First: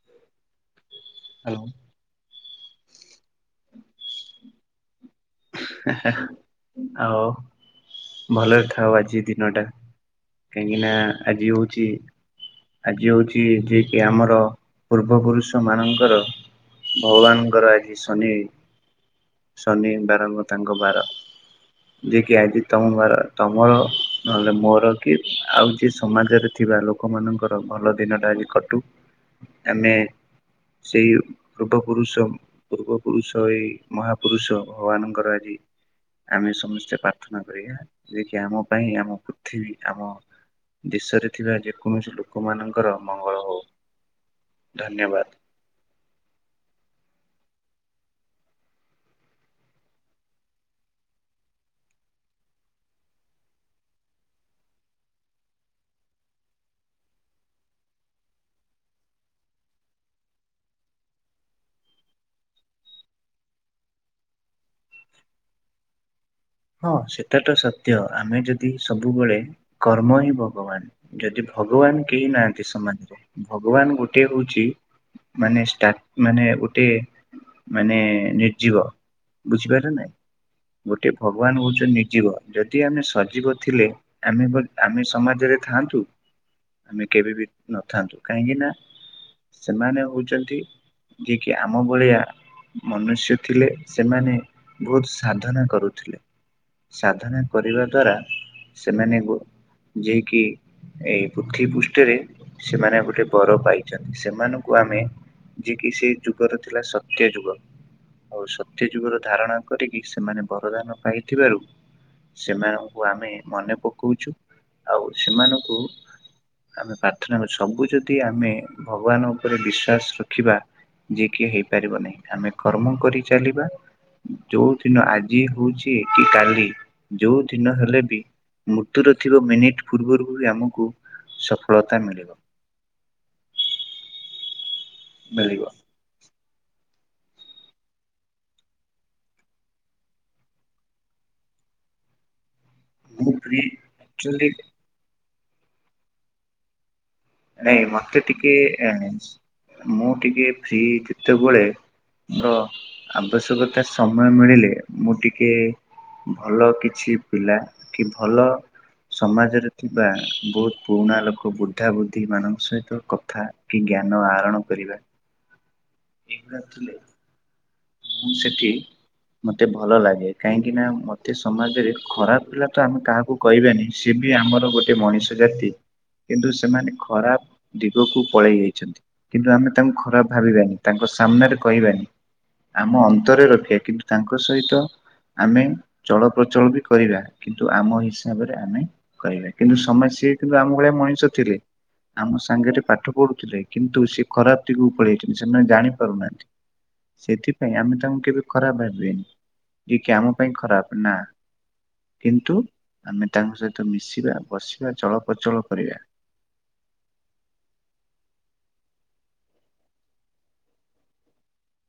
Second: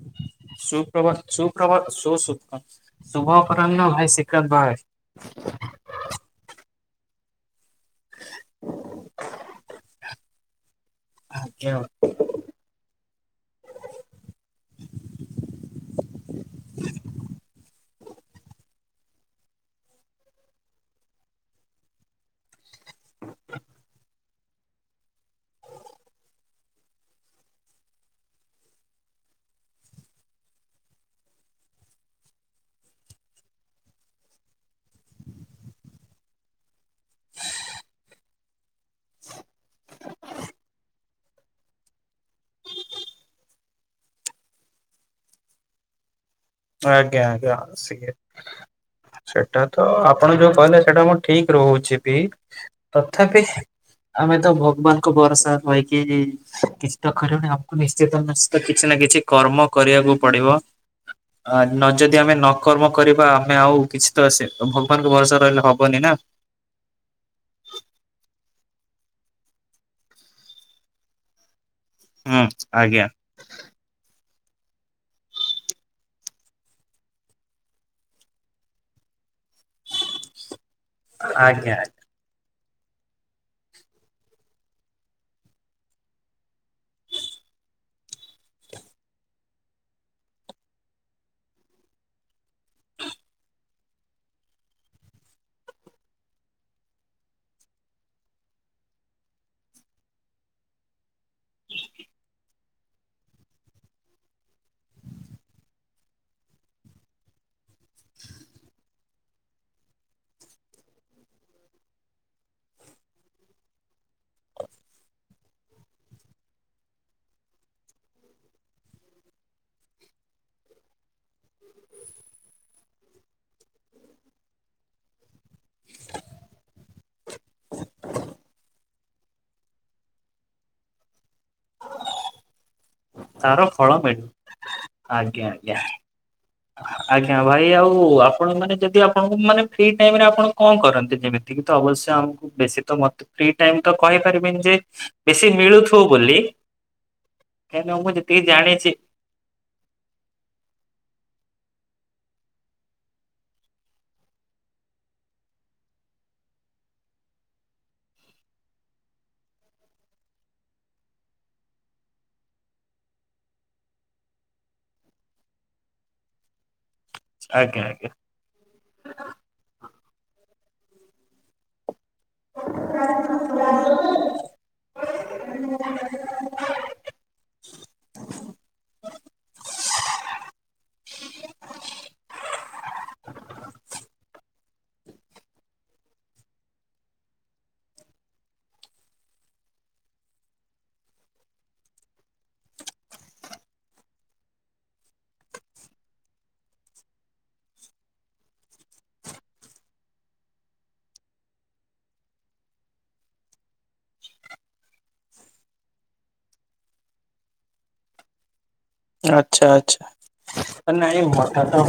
[inaudible] Suprabh, hello. ସୁପ୍ରଭ, ସୁୁଭ, ଶଭାବପନ ଭାଇ ଶିକତ ବା ଆଉ ଭଲରେ ଥାଉ, ଆଜି ଦିନଟା। କାହିଁକିନା ଆଜି ଆଜ୍ଞା। ହଉଚି। ଆଜି ହଉଛି। ଯିଏ କିି ଆମର, ପୂର୍ବ ପୁରୁଷ ମାନଙ୍କର ଭଗବାନ ଙ୍କର ଦ ଶନି, ଶନି ବାରଙ୍କ, ତାଙ୍କ ବାର। ଯିଏକି, ଆଜି ତମର, ତମର ନହେଲେ, ମୋର କି, ଆଉ ଯିଏ ସମାଜରେ ଥିବା ଲୋକମାନଙ୍କର, ଭଲ ଦିନଟା ଆଜି କଟୁ। ଆମେ ସେଇ ପୂର୍ବ ପୁରୁଷ। ପୂର୍ବ ପୁରୁଷ, ଏଇ ମହାପୁରୁଷ। ଭଗବାନଙ୍କର ଆଜି। ଆମେ ସମସ୍ତେ ପ୍ରାର୍ଥନା କରିବା। ଯେ କି ଆମ ପାଇଁ, ଆମ ପୃଥିବୀ ଆମ, ଦେଶରେ ଥିବା ଯେକୌଣସି ଲୋକମାନଙ୍କର, ମଙ୍ଗଳ ହଉ। ଧନ୍ୟବାଦ। ଆଜ୍ଞା। ଆଜ୍ଞା। ଆସିବେ। ସେଟା ତ। ଆପଣ ଯୋଉ କହିଲେ। ସେଇଟା ମୁଁ ଠିକ ରହୁଛି ବି। ତଥାପି ଆମେ ତ ଭଗବାନଙ୍କ ଭରସା ରହିକି। କିଛି ତ କରିବନି। ଆମକୁ ନିଶ୍ଚିତ, ନିଶ୍ଚିତ କିଛି ନାହିଁ। କିଛି କର୍ମ କରିବାକୁ ପଡିବ। ଆ ନ ଯଦି, ଆମେ ନକର୍ମ କରିବା। ଆମେ ଆଉ କିଛି ତ ଆସ ଭଗବାନଙ୍କ ଭରସା ରହିଲେ ହବନି ନା। ହଁ। ସେଟାଟା ସତ୍ୟ। ଆମେ ଯଦି ସବୁବେଳେ, କର୍ମ ହିଁ ଭଗବାନ। ଯଦି ଭଗବାନ କେହି ହୁଁ ନାହାନ୍ତି ଆଜ୍ଞା ସମାଜରେ। ଆଜ୍ଞା। ଭଗବାନ ଗୋଟଏ ହଉଛି ମାନେ, ଗୋଟେ ମାନେ, ନିର୍ଜୀବ ବୁଝିପାରିଲ ନାଇଁ। ଗୋଟେ ଭଗବାନ ଆଜ୍ଞା ହଉଛ ନିଜିବ। ଯଦି ଆମେ ସଜୀବ ଥିଲେ। ଆମେ, ଆମେ ସମାଜରେ ଥାଆନ୍ତୁ। ଆମେ କେବେ ବି ନଥାନ୍ତୁ। କାହିଁକି ନା, ସେମାନେ ହଉଛନ୍ତି ଯିଏ କିି ଆମ ଭଳିଆ, ମନୁଷ୍ୟ ଥିଲେ। ସେମାନେ ବହୁତ ସାଧନା କରୁ ସାଧନା କରିବା ଦ୍ଵାରା, ସେମାନେ, ଯଏକି ଏଇ ପୃଥିବୀ ପୃଷ୍ଠରେ, ସେମାନେ ଗୋଟେ ବର ପାଇଛନ୍ତି। ସେମାନଙ୍କୁ ଆମେ ଯିଏ କିି, ସେ ଯୁଗର ଥିଲା, ସତ୍ୟ ଯୁଗ। ଆଉ ସତ୍ୟ ଯୁଗର ଧାରଣା କରିକି, ସେମାନେ ବରଦାନ ପାଇଥିବାରୁ ସେମାନଙ୍କୁ ଆମେ, ମନେ ପକାଉଛୁ। ଆଉ ସେମାନଙ୍କୁ ଆମେ ପ୍ରାର୍ଥନା କରୁଛୁ। ସବୁ ଯଦି ଆମେ ଭଗବାନ ଉପରେ ବିଶ୍ଵାସ ରଖିବା ଯିଏ କିିଏ ହେଇପାରିବ ନାହିଁ। ଆମେ କର୍ମ କରି ଚାଲିବା। ଯୋଉ ଦିନ ଆଜି ଯଏ ହଉଛି। କି କାଲି, ଯୋଉ ଦିନ ହେଲେ ବି ମୃତ୍ୟୁର ଥିବା ମିନିଟ୍ ପୂର୍ବରୁ ବି ଆମକୁ ସଫଳତା ମିଳିବ। ତାର ଫଳ ମି ଆଜ୍ଞା, ମିଳିବ ଆଜ୍ଞା। ଆଜ୍ଞା ଭାଇ ଆଉ ଆପଣ ମାନେ ଯଦି ଆପଣଙ୍କୁ ମାନେ ଫ୍ରି ଟାଇମ ରେ ଆପଣ କଣ କରନ୍ତି। ଯେମିତିକି ତ ଅବଶ୍ୟ ଆମକୁ ବେଶୀ ତ ମତେ ମୁଁ ଫ୍ରି ଟାଇମ୍ ତ ଆକ୍ଚୁଆଲି କହିପାରିବିନି ଯେ ବେଶୀ ମିଳୁଥିବ ବୋଲି। ନାଇଁ କାହିଁକିନା ମୁଁ ମତେ ଯେତିକି ଟିକେ ଜାଣିଛି ମୁଁ ଟିକେ ଫି କେତେବେଳେ ତ ଆବଶ୍ୟକତା ସମୟ ମିଳିଲେ ମୁଁ ଟିକେ ଭଲ କିଛି ପିଲା କି ଭଲ ସମାଜରେ ଥିବା ବୋହୁତ ପୁରୁଣା ଲୋକ ବୁଢା ବୁ ଢି ମାନଙ୍କ ସହିତ କଥା କି ଜ୍ଞାନ ଆହରଣ କରିବା ଏଇଗୁଡା ଥିଲେ। ଆଜ୍ଞା ଆଜ୍ଞା। ମୁଁ ସେଠି ମତେ ଭଲ ଲାଗେ କାହିଁକି ନା ମତେ ସମାଜରେ ଖରାପ ପିଲା ତ ଆମେ କାହାକୁ କହିବାନି ସେ ବି ଆମର ଗୋଟେ ମଣିଷ ଜାତି। କିନ୍ତୁ ସେମାନେ ଖରାପ ଦିଗକୁ ପଳେଇ ଯାଇଚନ୍ତି, କିନ୍ତୁ ଆମେ ତାଙ୍କୁ ଖରାପ ଭାବିବାନି ତାଙ୍କ ସାମ୍ନାରେ କହିବାନି। ଆମ ଅନ୍ତରେ ରଖିବା କିନ୍ତୁ ତାଙ୍କ ସହିତ ଆମେ ଚଳପ୍ରଚଳ ବି କରିବା କିନ୍ତୁ ଆମ ହିସାବରେ ଆମେ କରିବା କିନ୍ତୁ ସମ ସ୍ତେ ସିଏ କିନ୍ତୁ ଆମ ଭଳିଆ ମଣିଷ ଥିଲେ। ଆମ ସାଙ୍ଗରେ ପାଠ ପଢୁଥିଲେ କିନ୍ତୁ ସେ ଖରାପ ଦିଗକୁ ପଳେଇ ଯାଇଚନ୍ତି ସେମାନେ ଜାଣି ପାରୁନାହାନ୍ତି। ସେଥିପାଇଁ ଆମେ ତାଙ୍କୁ କେବେ ଖରାପ ଭାବିବନି ଯିଏ କି ଆମ ପାଇଁ ଖରାପ ନା କିନ୍ତୁ ଆମେ ତାଙ୍କ ସହିତ ମିଶିବା ବସିବା ଚଳ ପ୍ରଚଳ କରିବା। ଆଚ୍ଛା, ଆଚ୍ଛା। ନାଇଁ ହଠାତ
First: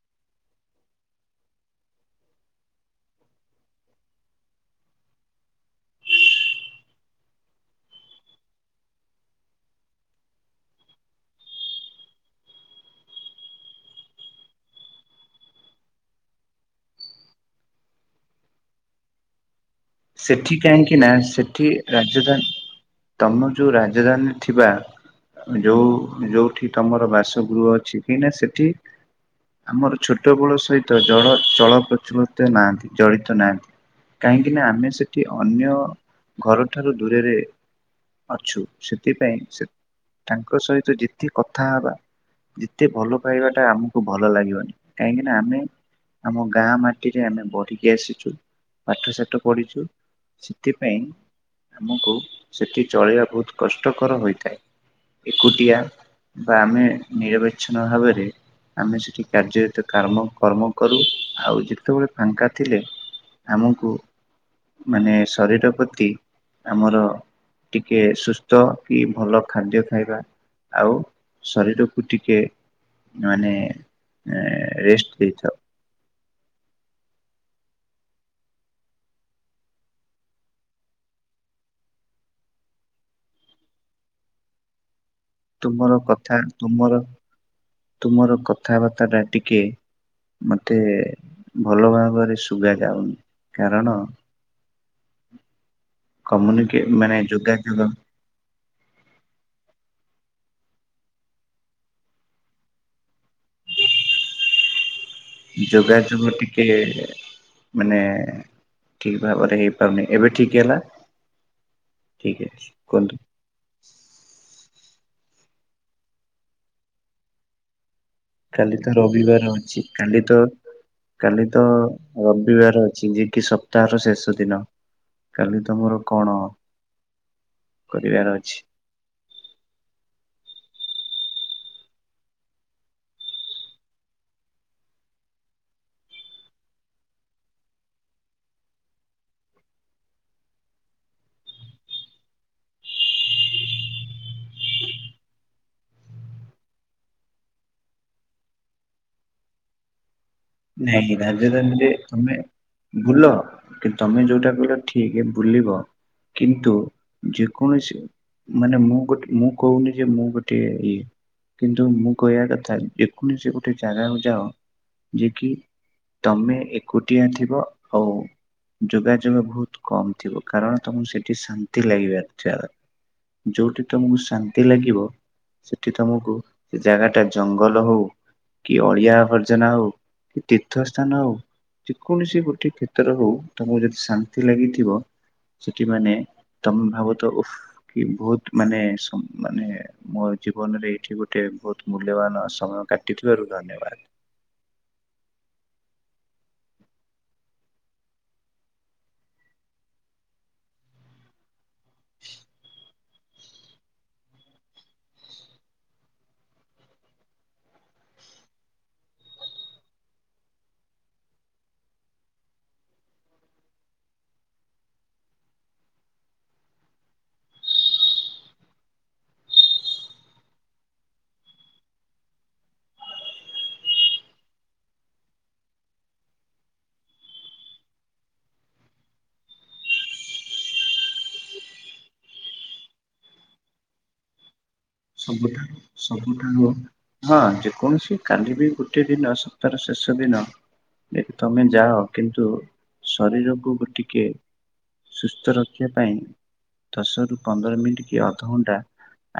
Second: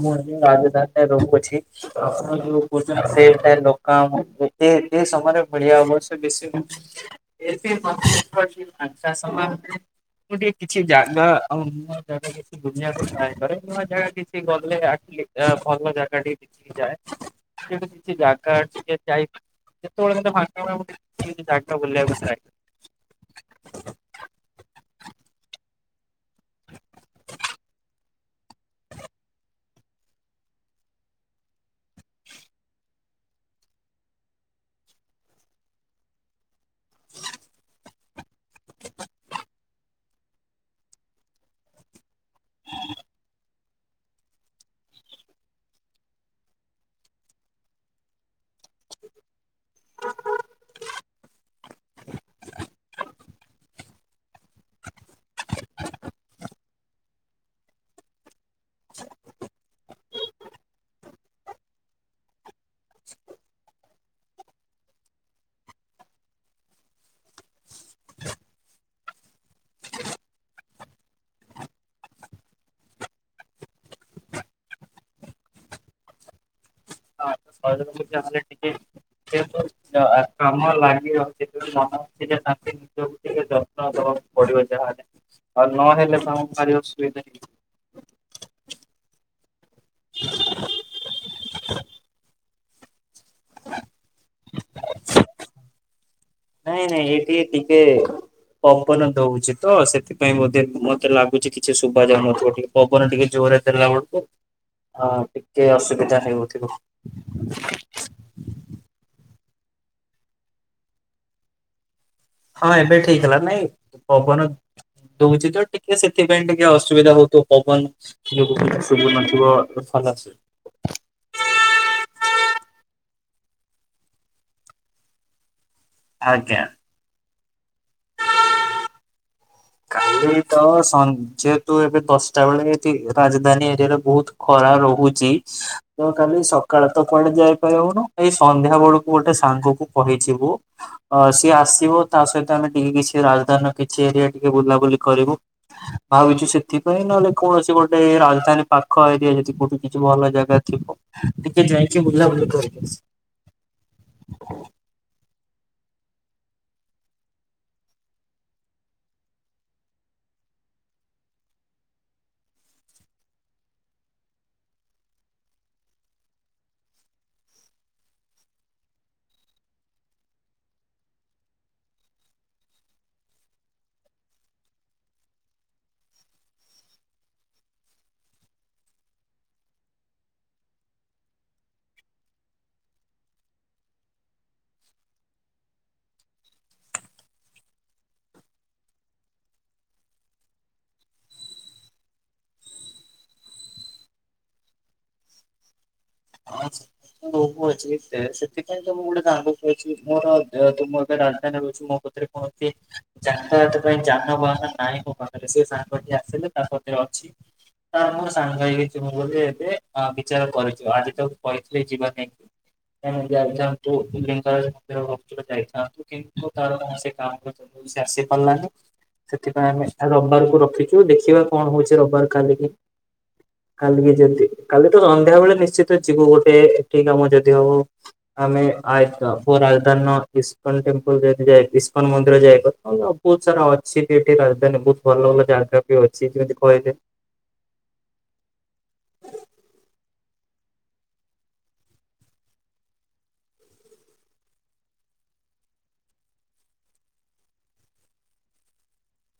ମୁଁ ଆଜି ରାଜଧାନୀ ରହୁଅଛି ଆପଣ ଯୋଉ [inaudible] ସେଇଥି ପାଇଁ ଲୋକ ଆମକୁ ଏ ଏସମୟରେ ବୁଲିବା ବୟସ [inaudible] [inaudible] ମୁଁ ଟିକେ କିଛି ଜାଗା ଆଉ ନୂଆ ଜାଗା କିଛି ବୁଲିବାକୁ ଟ୍ରାଏ କରେ ନୂଆ ଜାଗା କିଛି ଗଲେ ଆଟଲି ଅଂ ଭଲ ଜାଗା [inaudible] ଯାଏ ସେମିତି କିଛି ଯାଗା ଅଛି ଟିକେ ଯାଇ [inaudible] ସେଠି ଫାଙ୍କା ମିଳେ ମୁଁ କାହିଁକି ନା ଟିକେ ସେଠି ଜାଗା ବୁଲିବାକୁ ଟ୍ରାଏ ରାଜଧାନୀ କରେ ତମର ଯୋଉ ରାଜଧାନୀରେ ଥିବା ଯୋଉ ଯୋଉଠି ତମର ବାସଗୃହ ଅଛି କାହିଁନାି ସେଠି ଆମର ଛୋଟ ବଳ ସହିତ ଜଳ ଚଳ ପ୍ରଚଳିତ ନାହାନ୍ତି ଚଳିତ ନାହାନ୍ତି। କାହିଁକି ନା ଆମେ ସେଠି ଅନ୍ୟ ଘରଠାରୁ ଦୂରରେ ଅଛୁ ସେଥିପାଇଁ ସେ ତାଙ୍କ ସହିତ ଯେତେ କଥା ହବା ଯେତେ ଭଲ ପାଇବା ଟା ଆମକୁ ଭଲ ଲାଗିବନି କାହିଁକି ନା ଆମେ ଆମ ଗାଁ ମାଟିରେ ଆମେ ବଢିକି ଆସିଚୁ ପାଠ ସାଠ ପଢିଚୁ। ସେଥିପାଇଁ ଆମକୁ ସେଠି ଚଳେଇବା ବୋହୁତ କଷ୍ଟକର ହୋଇଥାଏ। ଏକୁଟିଆ ବା ଆମେ ନିରବଚ୍ଛିନ୍ନ ଭାବରେ ଆମେ ସେଠି କାର୍ଯ୍ୟରତ କାମ କର୍ମ କରୁ ଆଉ ଯେତେବେଳେ ଫାଙ୍କା ଥିଲେ ଆମକୁ ମାନେ ଶରୀର ପ୍ରତି ଆମର ଟିକେ ସୁସ୍ଥ କି ଭଲ ଖାଦ୍ୟ ଖାଇବା ଆଉ ଶରୀରକୁ ଟିକେ ମାନେ ରେଷ୍ଟ ଦେଇଥାଉ। [inaudible] [unintelligible] [unintelligible] ନିଜକୁ ଟିକେ ଯତ୍ନ ଦବାକୁ ପଡିବ ଯାହା ହେଲେ। ତୁମର କଥା ତୁମର ହେଇଯିବ। ତୁମର କ କଥାବାର୍ତ୍ତା ଟା ଟିକେ ମତେ ଭଲ ଭାବରେ ଶୁଗାଯାଉନି କାରଣ କମ୍ୟୁନିକେ ନାଇଁ ନାଇଁ ମାନେ ଏଠିକି ଟିକେ ଯୋଗାଯୋଗ ପବନ ଦଉଚି। ତ ସେଥିପାଇଁ ବୋଧେ ମତେ ଲାଗୁଚି କିଛି ଶୁଭାଯାଉନଥିବ ଟିକେ ପବନ ଟିକେ ଜୋରରେ ଦେଲା ବେଳକୁ। ଆ ଟିକେ ଅସୁବିଧା ଯୋଗାଯୋଗ ଟିକେ ହେଉଥିବ ମାନେ ଠିକ ଭାବରେ ହେଇପାରୁନି ଏବେ ଠିକ ହେଲା? ଠିକ ଅଛି ହଁ ଏବେ କୁହନ୍ତୁ ଠିକହେଲା ନାଇଁ? ପବନ ଦଉଛି ତ ଟିକେ ସେଥିପାଇଁ ଟିକେ ଅସୁବିଧା ହଉଥଵ ପବନ ଯୋଗୁ କାଲି ଟିକେ ତ ଶୁଭୁ ରବିବାର ନଥିବ ଅଛି କାଲି ଭଲସେ। ତ କାଲି ତ ରବିବାର ଅଛି ଯେ, କି ସପ୍ତାହର ଶେଷ ଦିନ କାଲି ତମର କଣ? ଆଜ୍ଞା କରିବାର ଅଛି। କ [inaudible] ଏ ତ ସ ଯେହତୁ ଏବେ ଦଶଟା ବେଳେ ଏଠି ରାଜଧାନୀ ଏରିଆରେ ବହୁତ ଖରା ରହୁ ଚି ତ କାଲି ସକାଳ ତ କୁଆଡେ ଯାଇପାରିବୁନୁ ଏଇ ସନ୍ଧ୍ୟା ବେଳକୁ ଗୋଟେ ସାଙ୍ଗକୁ କହି ଯିବୁ ଅ ସିଏ ଆସିବ ତା ସହିତ ଆମେ ଟିକେ କିଛି ରାଜଧାନିର କିଛି ଏରିଆ ଟିକେ ବୁଲାବୁଲି କରିବୁ। ଭାବୁଛୁ ସେଥିପାଇଁ ନହେଲେ କୌଣସି ଗୋଟେ ରାଜଧାନୀ ପାଖ ଏରିଆ ଯଦି କୋଉଠି କିଛି ଭଲ ଜା ନାଇଁ ରାଜଧାନିରେ ତୁମେ କରିକି ଆସିବା। ବୁଲ କିନ୍ତୁ ତମେ ଯୋଉଟା କହିଲ ଠିକ ବୁଲିବ କିନ୍ତୁ ଯେକୌଣସି ମାନେ ମୁଁ ଗୋଟେ ମୁଁ କହୁନି ଯେ ମୁଁ ଗୋଟେ ଇଏ। କିନ୍ତୁ ମୁଁ କହିବା କଥା ଯେକୌଣସି ଗୋଟେ ଜାଗାକୁ ଯାଅ କି ତମେ ଏକୁଟିଆ ଥିବ ଆଉ ଯୋଗାଯୋଗ ବହୁତ କମ ଥିବ କାରଣ ତମକୁ ସେଠି ଶାନ୍ତି ଲାଗିବାର ଥିବା ଦ ଯୋଉଠି ତମକୁ ଶାନ୍ତି ଲାଗିବ। ସେଠି ତମକୁ ସେ ଜାଗା ଟା ଜଙ୍ଗଲ ହଉ କି ଅଳିଆ ଆବର୍ଜନା ହଉ। କି ତୀର୍ଥ ସ୍ଥାନ ହଉ ଯେ କୌଣସି ଗୋଟେ କ୍ଷେତ୍ର ହଉ ତମକୁ ଯଦି ଶାନ୍ତି ଲାଗିଥିବ ସେଠି ମାନେ ତମେ ଭାବ ତ ଓଃ କି ବହୁତ ମାନେ ମାନେ ମ ଜୀବନରେ ଏଇଠି ଗୋଟେ ବହୁତ ମୂଲ୍ୟବାନ ସମୟ କାଟିଥିବାରୁ ଧନ୍ୟବାଦ। ହଁ ବ ଅଛି ଏତେ ସେଥିପାଇଁ ତମୁଁ ଗୋଟେ ଜାଣକୁ ଅଛି ମୋର ତମ ଏଟ ରାଜଧାନୀ ମୋ କତିରେ କୌଣସି ଯାତାୟତ ପାଇଁ ଯାନବାହାନ ନାହିଁ ମୋ ପାଖରେ ସେ ସାଙ୍ଗଠି ଆସିଲେ ତା ପାଖରେ ଅଛି। ତାର ମୋର ସାଙ୍ଗ ହେଇ ଚୁ ବୋଲିୋ ଏବେ ବିଚାର କରିଛୁ ଆଜି ତାକୁ କହିଥିଲି ଯିବା ପାଇଁ। ଯାଇଥାନ୍ତୁ ଲିଙ୍ଗରାଜ ମନ୍ଦିର କୁ ଟିକେ ଯାଇଥାନ୍ତୁ କିନ୍ତୁ ତାର ସେ କାମ ସେ ଆସି ପାରିଲାନି। ସେଥିପାଇଁ ଆମେ ରବିବାରକୁ ରଖିଛୁ ଦେଖିବା କଣ ହଉଛି ରବିବାର କାଲିିକି। କାଲିକି ଯଦି କାଲି ତ ସନ୍ଧ୍ୟା ବେଳେ ନିଶ୍ଚିତ ଯିବୁ ଗୋଟେ ଏଠି କାମ ଯଦି ହବ। ଆମେ ଆ ରାଜଧାନୀର ଇସ୍କନ ଟେମ୍ପଲ ଯଦି ଯାଇ ଇସ୍କନ ମନ୍ଦିର ଯାଇକଥା ଭଲ। ବହୁତ ସାରା ଅଛି ଏଠି ରାଜଧାନୀ ବହୁ ସବୁଠାରୁ ସବୁଠାରୁ ହଁ ଯେକୌଣସି କାଲି ବି ଗୋଟେ ଦିନ ସପ୍ତାହର ଶେଷ ବଷ ଦିନ ଯେ ତମେ ଯାଅ କିନ୍ତୁ ଶରୀରକୁ ଗୋ ଟିକେ ସୁସ୍ଥ ରଖିବା ପାଇଁ ଦଶରୁ ପନ୍ଦର ମିନିଟ କି ଅଧଘଣ୍ଟା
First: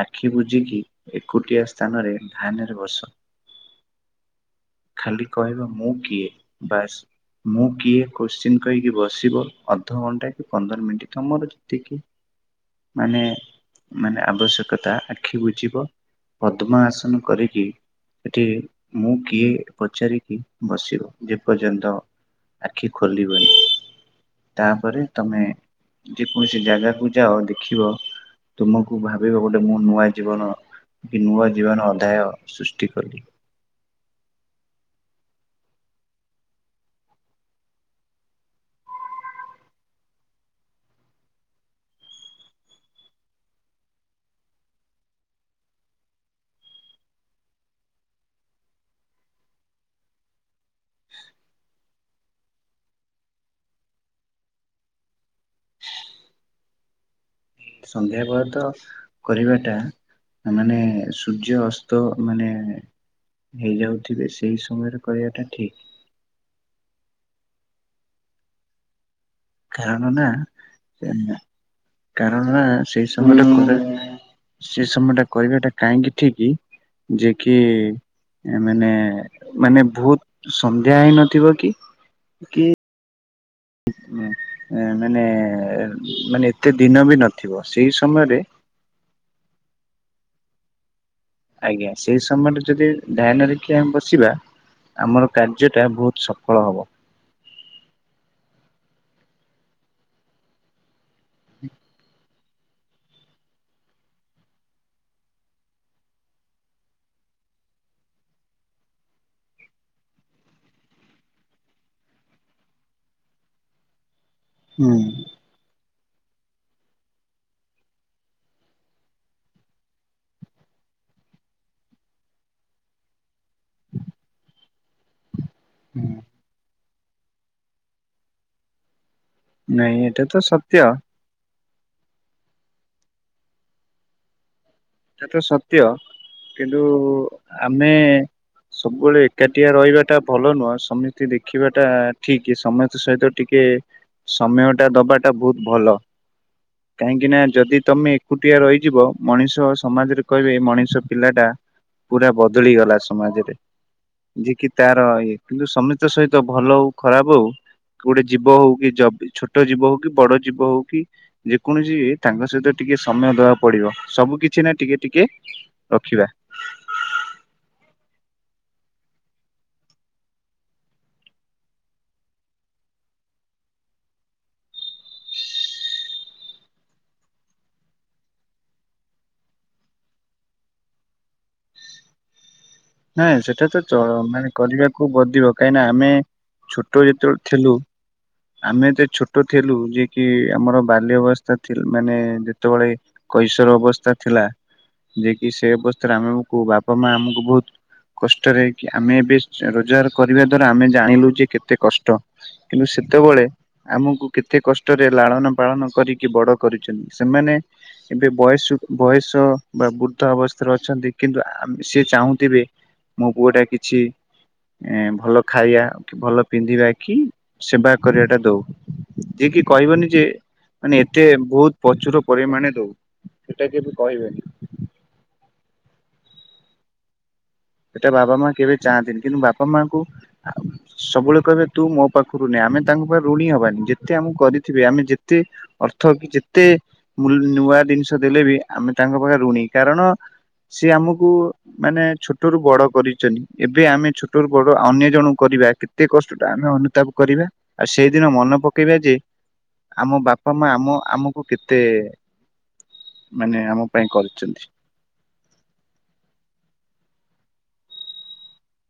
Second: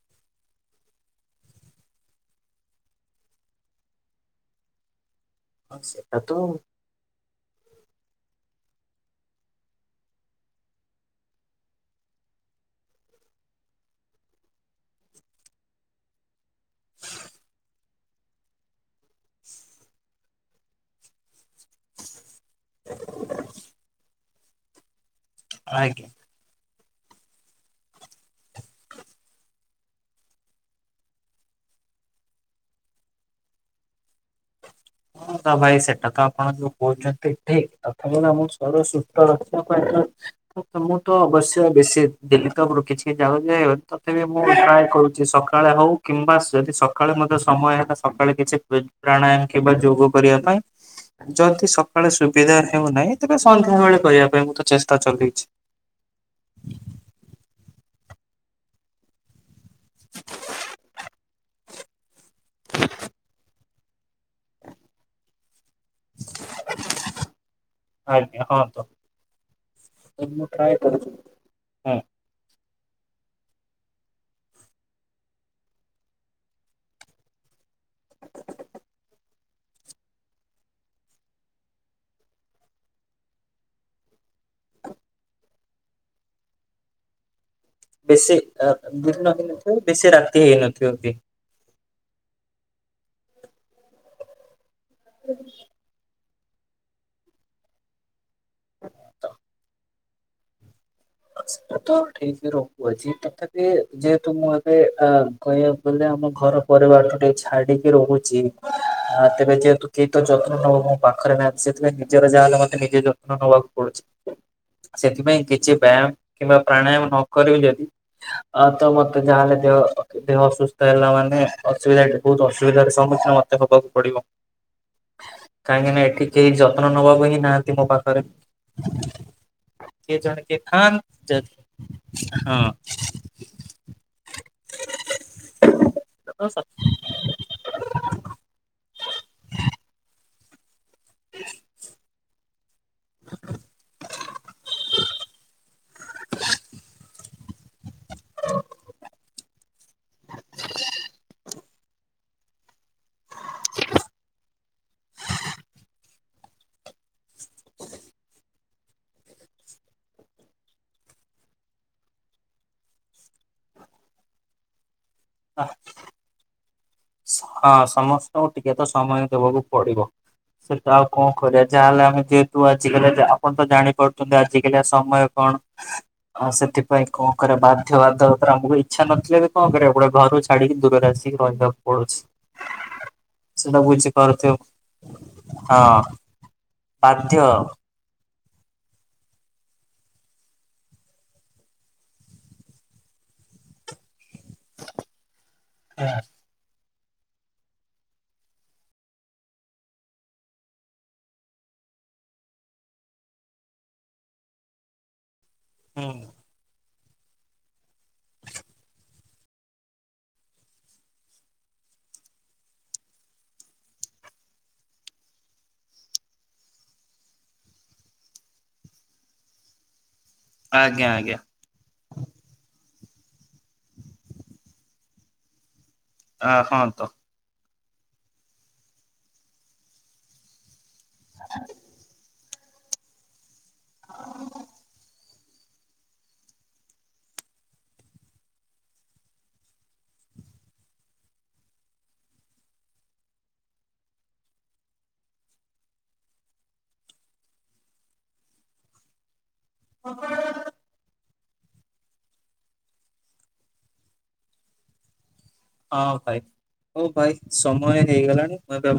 ଆଖି ଏଠ ବୁଝିକି ଏକୁଟିଆ ସ୍ଥାନରେ ଧ୍ୟାନରେ ବସ। ଖାଲି କହିବ ହଁ ମୁଁ ସେଟା କିଏ ତ ବାସ୍ ମୁଁ କିଏ କୋ୍ସଚିନ କହିକି ବସିବ ଅଧଘଣ୍ଟା କି ପନ୍ଦର ମିନିଟ ତମର ଯେତିକି ମାନେ ମାନେ ଆବଶ୍ୟକତା ଆଖି ବୁଜିବ। ପଦ୍ମ ଆସନ କରିକି। ସେଠି ମୁଁ କିଏ ପଚାରିକି ବସିବ ଯେପର୍ଯ୍ୟନ୍ତ। ଆଖି ଖୋଲିବନି ତାପରେ ତମେ ଆଜ୍ଞା ଯେ କୌଣସି ଜାଗା। ପୂଜା ଅ ଦେଖିବ ତୁମକୁ ଭାବିବ ଗୋଟେ ମୁ ନୂଆ ଜୀବନ କି ନୂଆ ଜୀବନ ଅଧ୍ୟାୟ ସୃଷ୍ଟି କଲି। ହଁ ତା ଭାଇ ସେଟା ତ ଆପଣ ଯୋଉ କହୁଚନ୍ତି ଠିକ୍ ତଥାପି ନା ଆମୋ ଶରୀର ସୁସ୍ଥ ରଖିବା ପାଇଁ ମୁଁ ତ ଅବଶ୍ୟ ବେଶୀ ଡେଲି ତଫରୁ କିଛି ଯାଉନି ଓ ତଥାପି ମୁଁ ପ୍ରାୟ କରୁଚି ସକାଳେ ହଉ କିମ୍ବା ଯଦି ସକାଳେ ମଧ୍ୟ ସମୟ ହେତା ସକାଳେ କିଛି ଏ ପ୍ରାଣାୟମ କିମ୍ବା ଯୋଗ କରିବା ପାଇଁ ଯଦି ସକାଳେ ସୁବିଧା ହେଉନାହିଁ ତେବେ ସନ୍ଧ୍ୟା ବେଳେ କରିବା ପାଇଁ ମୁଁ ତ ଚେଷ୍ଟା ଚଲେଇଛି। ହ ସନ୍ଧ୍ୟା ପରେ ତ କରିବାଟା ମାନେ ସୂର୍ଯ୍ୟ ଅସ୍ତ ମାନେ ହେଇଯାଉଥିବେ ସେଇ ସମୟରେ କରିବାଟା ଠିକ୍। ଆଜ୍ଞା ହଁ ତ। କାରଣ ନା ମୁଁ ଟ୍ରାଏ କରୁଛି ଏଁ ହଁ କାରଣ ନା ସେଇ ସମୟ ଟା [inaudible] ସେ ସମୟ ଟା କରିବାଟା କାହିଁକି ଠିକ୍ ଯେ କି ମାନେ ମାନେ ବହୁତ ସନ୍ଧ୍ୟା ହେଇ ନଥିବ କି କି? ମାନେ ମାନେ ଏତେ ଦିନ ବି ନ ବେଶୀ ଅ ଦିନ ହେଇନଥିବ ବେଶୀ ରାତି ହେଇନଥିବ ବି। ଆଜ୍ଞା ସେଇ ସମୟରେ ଯଦି ଧ୍ୟାନେରେଖି ଆମେ ବସିବା ଆମର କାର୍ଯ୍ୟଟା ବହୁତ ସଫଳ ହବ। ତ ତ ଠିକ୍। ରହୁଅଛି ତଥାପି ଯେହେତୁ ମୁଁ ଏବେ ଅ କହିବାକୁ ଗଲେ ଆମ ଘର ପରେବାରଟେ ଅଛି। ଛାଡିକି ରହୁଛି ଆ ତେବେ ଯେହେତୁ କେହି ତ ଯତ୍ନ ନବ ମୋ ପାଖରେ ନାହାନ୍ତି ସେଥିପାଇଁ ନିଜର ଯାହା ତାହେଲେ ମତେ ନିଜେ ଯତ୍ନ ନବାକୁ ପଡ଼ୁଚି। ହୁଁ ସେଥିପାଇଁ କିଛି ବ୍ୟାୟାମ କିମ୍ବା ପ୍ରାଣାୟାମ ନ କରିବୁ ଯଦି ଅ ତ ମତେ ଯାହାହେଲେ ଦେହ ଦେହ ଅସୁସ୍ଥ ହେଲା ମାନେ ଅସୁବିଧା ଏଠି ବହୁତ ଅସୁବିଧାର ସମ୍ମୁଖୀନ ମତେ ହବାକୁ ପଡିବ। କାହିଁକିନା ଏଠି କେହି ଯତ୍ନ ନବାକୁ ହିଁ ନାହାଁନ୍ତି ମୋ ପାଖରେ। ନାଇଁ ଏଇଟା ତ ସତ୍। ହଁ ଯଦ୍ ହଁ। ଏଟା ତ ସତ୍ୟ। ହଁ କିନ୍ତୁ ଆମେ ସବୁବେଳେ ଏକାଟିଆ ରହିବା ଟା ଭଲ ନୁହଁ। ସମିତି ଦେଖିବା ଟା ଠିକ୍ ସମସ୍ତ ସହିତ ଟିକେ ସମୟ ଟା ଦବାଟା ବହୁତ ଭଲ। କାହିଁକି ନା? ଯଦି ତମେ ଏକୁଟିଆ ରହିଯିବ ମଣିଷ ସମାଜରେ କହିବେ ମଣିଷ ପିଲା ଟା ପୁରା ବଦଳି ଗଲା ସମାଜରେ। ଯିଏ କିି ତାର ଇଏ କିନ୍ତୁ ସମିତ ସହିତ ଭଲ ହଉ ଖରାପ ହଉ ଗୋଟେ ଜୀବ ହଉ କି ଜ ଛୋଟ ଜୀବ ହଉ କି ବଡ ଜୀବ ହଉ କି ଯେକୌଣସି ତାଙ୍କ ସହିତ ଟିକେ ଟିକେ ସମୟ ଦବାକୁ ପଡିବ। ସବୁ କିଛି ନା ଟିକେ ଟିକେ ରଖିବା। ହଁ ସମସ୍ତଙ୍କୁ ଟିକେ ତ ସମୟ ଦବାକୁ ପଡିବ। ସେଟା ଆଉ କଁ କରିବା ଯାହାହେଲେ ଆମେ ଯେହେତୁ ଆଜିକାଲି ଆପଣ ତ ଜାଣିପାରୁଚନ୍ତି ଆଜିକାଲିଆ ସମୟ କଣ? କଣ ଅ ସେଥିପାଇଁ କଣ କରେ ବାଧ୍ୟ ବାଧକତାରେ ଆମକୁ ଇଚ୍ଛା ନଥିଲେ ବି କଣ କରିବାକୁ ପଡ଼ିବ ଘରୁ ଛାଡିକି ଦୂରରେ ଆସିିକି ରହିବାକୁ ପଡୁଛି। ନାଇଁ ସେଟା ତ ଚ ମାନେ କରିବାକୁ ବଦିବ କାହିଁନା ଆମେ ହଁ ଛୋଟ ବାଧ୍ୟ। ଯେତେବେଳେ ଥିଲୁ ଆମେ ଏ ତେ ଛୋଟ ଥିଲୁ ଯେ କି ଆମର ବାଲ୍ୟ ଅବସ୍ଥା ଥିଲ୍ ମାନେ ଯେତେବେଳେ କୈଶର ଅବସ୍ଥା ଥିଲା ଯେ କି ସେ ଅବସ୍ଥାରେ ଆମକୁ ବାପା ମା ଆମକୁ ବହୁତ୍ କଷ୍ଟରେ କି ଆମେ ଏବେ ରୋଜଗାର କରିବା ଦ୍ଵାରା ଆମେ ଜାଣିଲୁ ଯେ କେତେ କଷ୍ଟ। କିନ୍ତୁ ସେତବଳେ ଆମକୁ କେତେ କଷ୍ଟରେ ଲାଳନ ପାଳନ ହୁଁ କରିକି ବଡ କରି ସେମ୍ ସେମାନେ ଏବେ ବୟସୁ ବୟସ ବା ବୃଦ୍ଧ ଅବସ୍ଥାରେ ଅଛନ୍ତି। କିନ୍ତୁ ଆମେ ସିଏ ଚାହୁଁଥିବେ ମୋ ପୁଅ ଟା କିଛି ଏଁ ଭଲ ଖାଇଆ, କି ଭଲ ପିନ୍ଧିବା, କି ସେବା କରିବାଟା ଦଉ। ଯିଏ କି କହିବନି ଯେ ମାନେ ଆଜ୍ଞା ଏତେ ଆଜ୍ଞା ବହୁତ ପ୍ରଚୁର ପରିମାଣେ ଦଉ। ସେଟା କେବେ କହିବେନି। ଆ, ହଁ ତ। ସେଟା ବାପା ମା କେବେ ଚାହାନ୍ତିନି। କିନ୍ତୁ ବାପା ମାଙ୍କୁ ସବୁବେଳେ କହିବେ ତୁ ମୋ ପାଖ ଖୁରୁନି ଆମେ ତାଙ୍କ ପାଇଁ ଋଣୀ ହବାନି ଯେତେ ଆମକୁ କରିଥିବେ ଆମେ ଯେତେ ଅର୍ଥ କି ଯେତେ ମୁ ନୂଆ ଦିନିଷ ଦେଲେ ବି ଆମେ ତାଙ୍କ ପାଖରେ ଋଣୀ। କାରଣ ସିଏ ଆମକୁ ମାନେ ଛୋ ଟରୁୁ ବଡ କରିଛନି। ଏବେ ଆମେ ଛୋଟରୁୁ ବଡ ଅନ୍ୟ ଜଣଙ୍କୁ କରିବା କେତେ କଷ୍ଟଟା ଆମେ ଅନୁତାପ କରିବା। ଆଉ ସେଇଦିନ ମନେ ପକେଇବା ଯେ ଆମ ବାପା ମା ଆମ ଆମ କୁ କେତେ ମାନେ ଆମ ପାଇଁ କରିଚନ୍ତି। ହଁ ଭାଇ ହଉ ଭାଇ ସମୟ ହେଇଗଲାଣି ଅ, ତ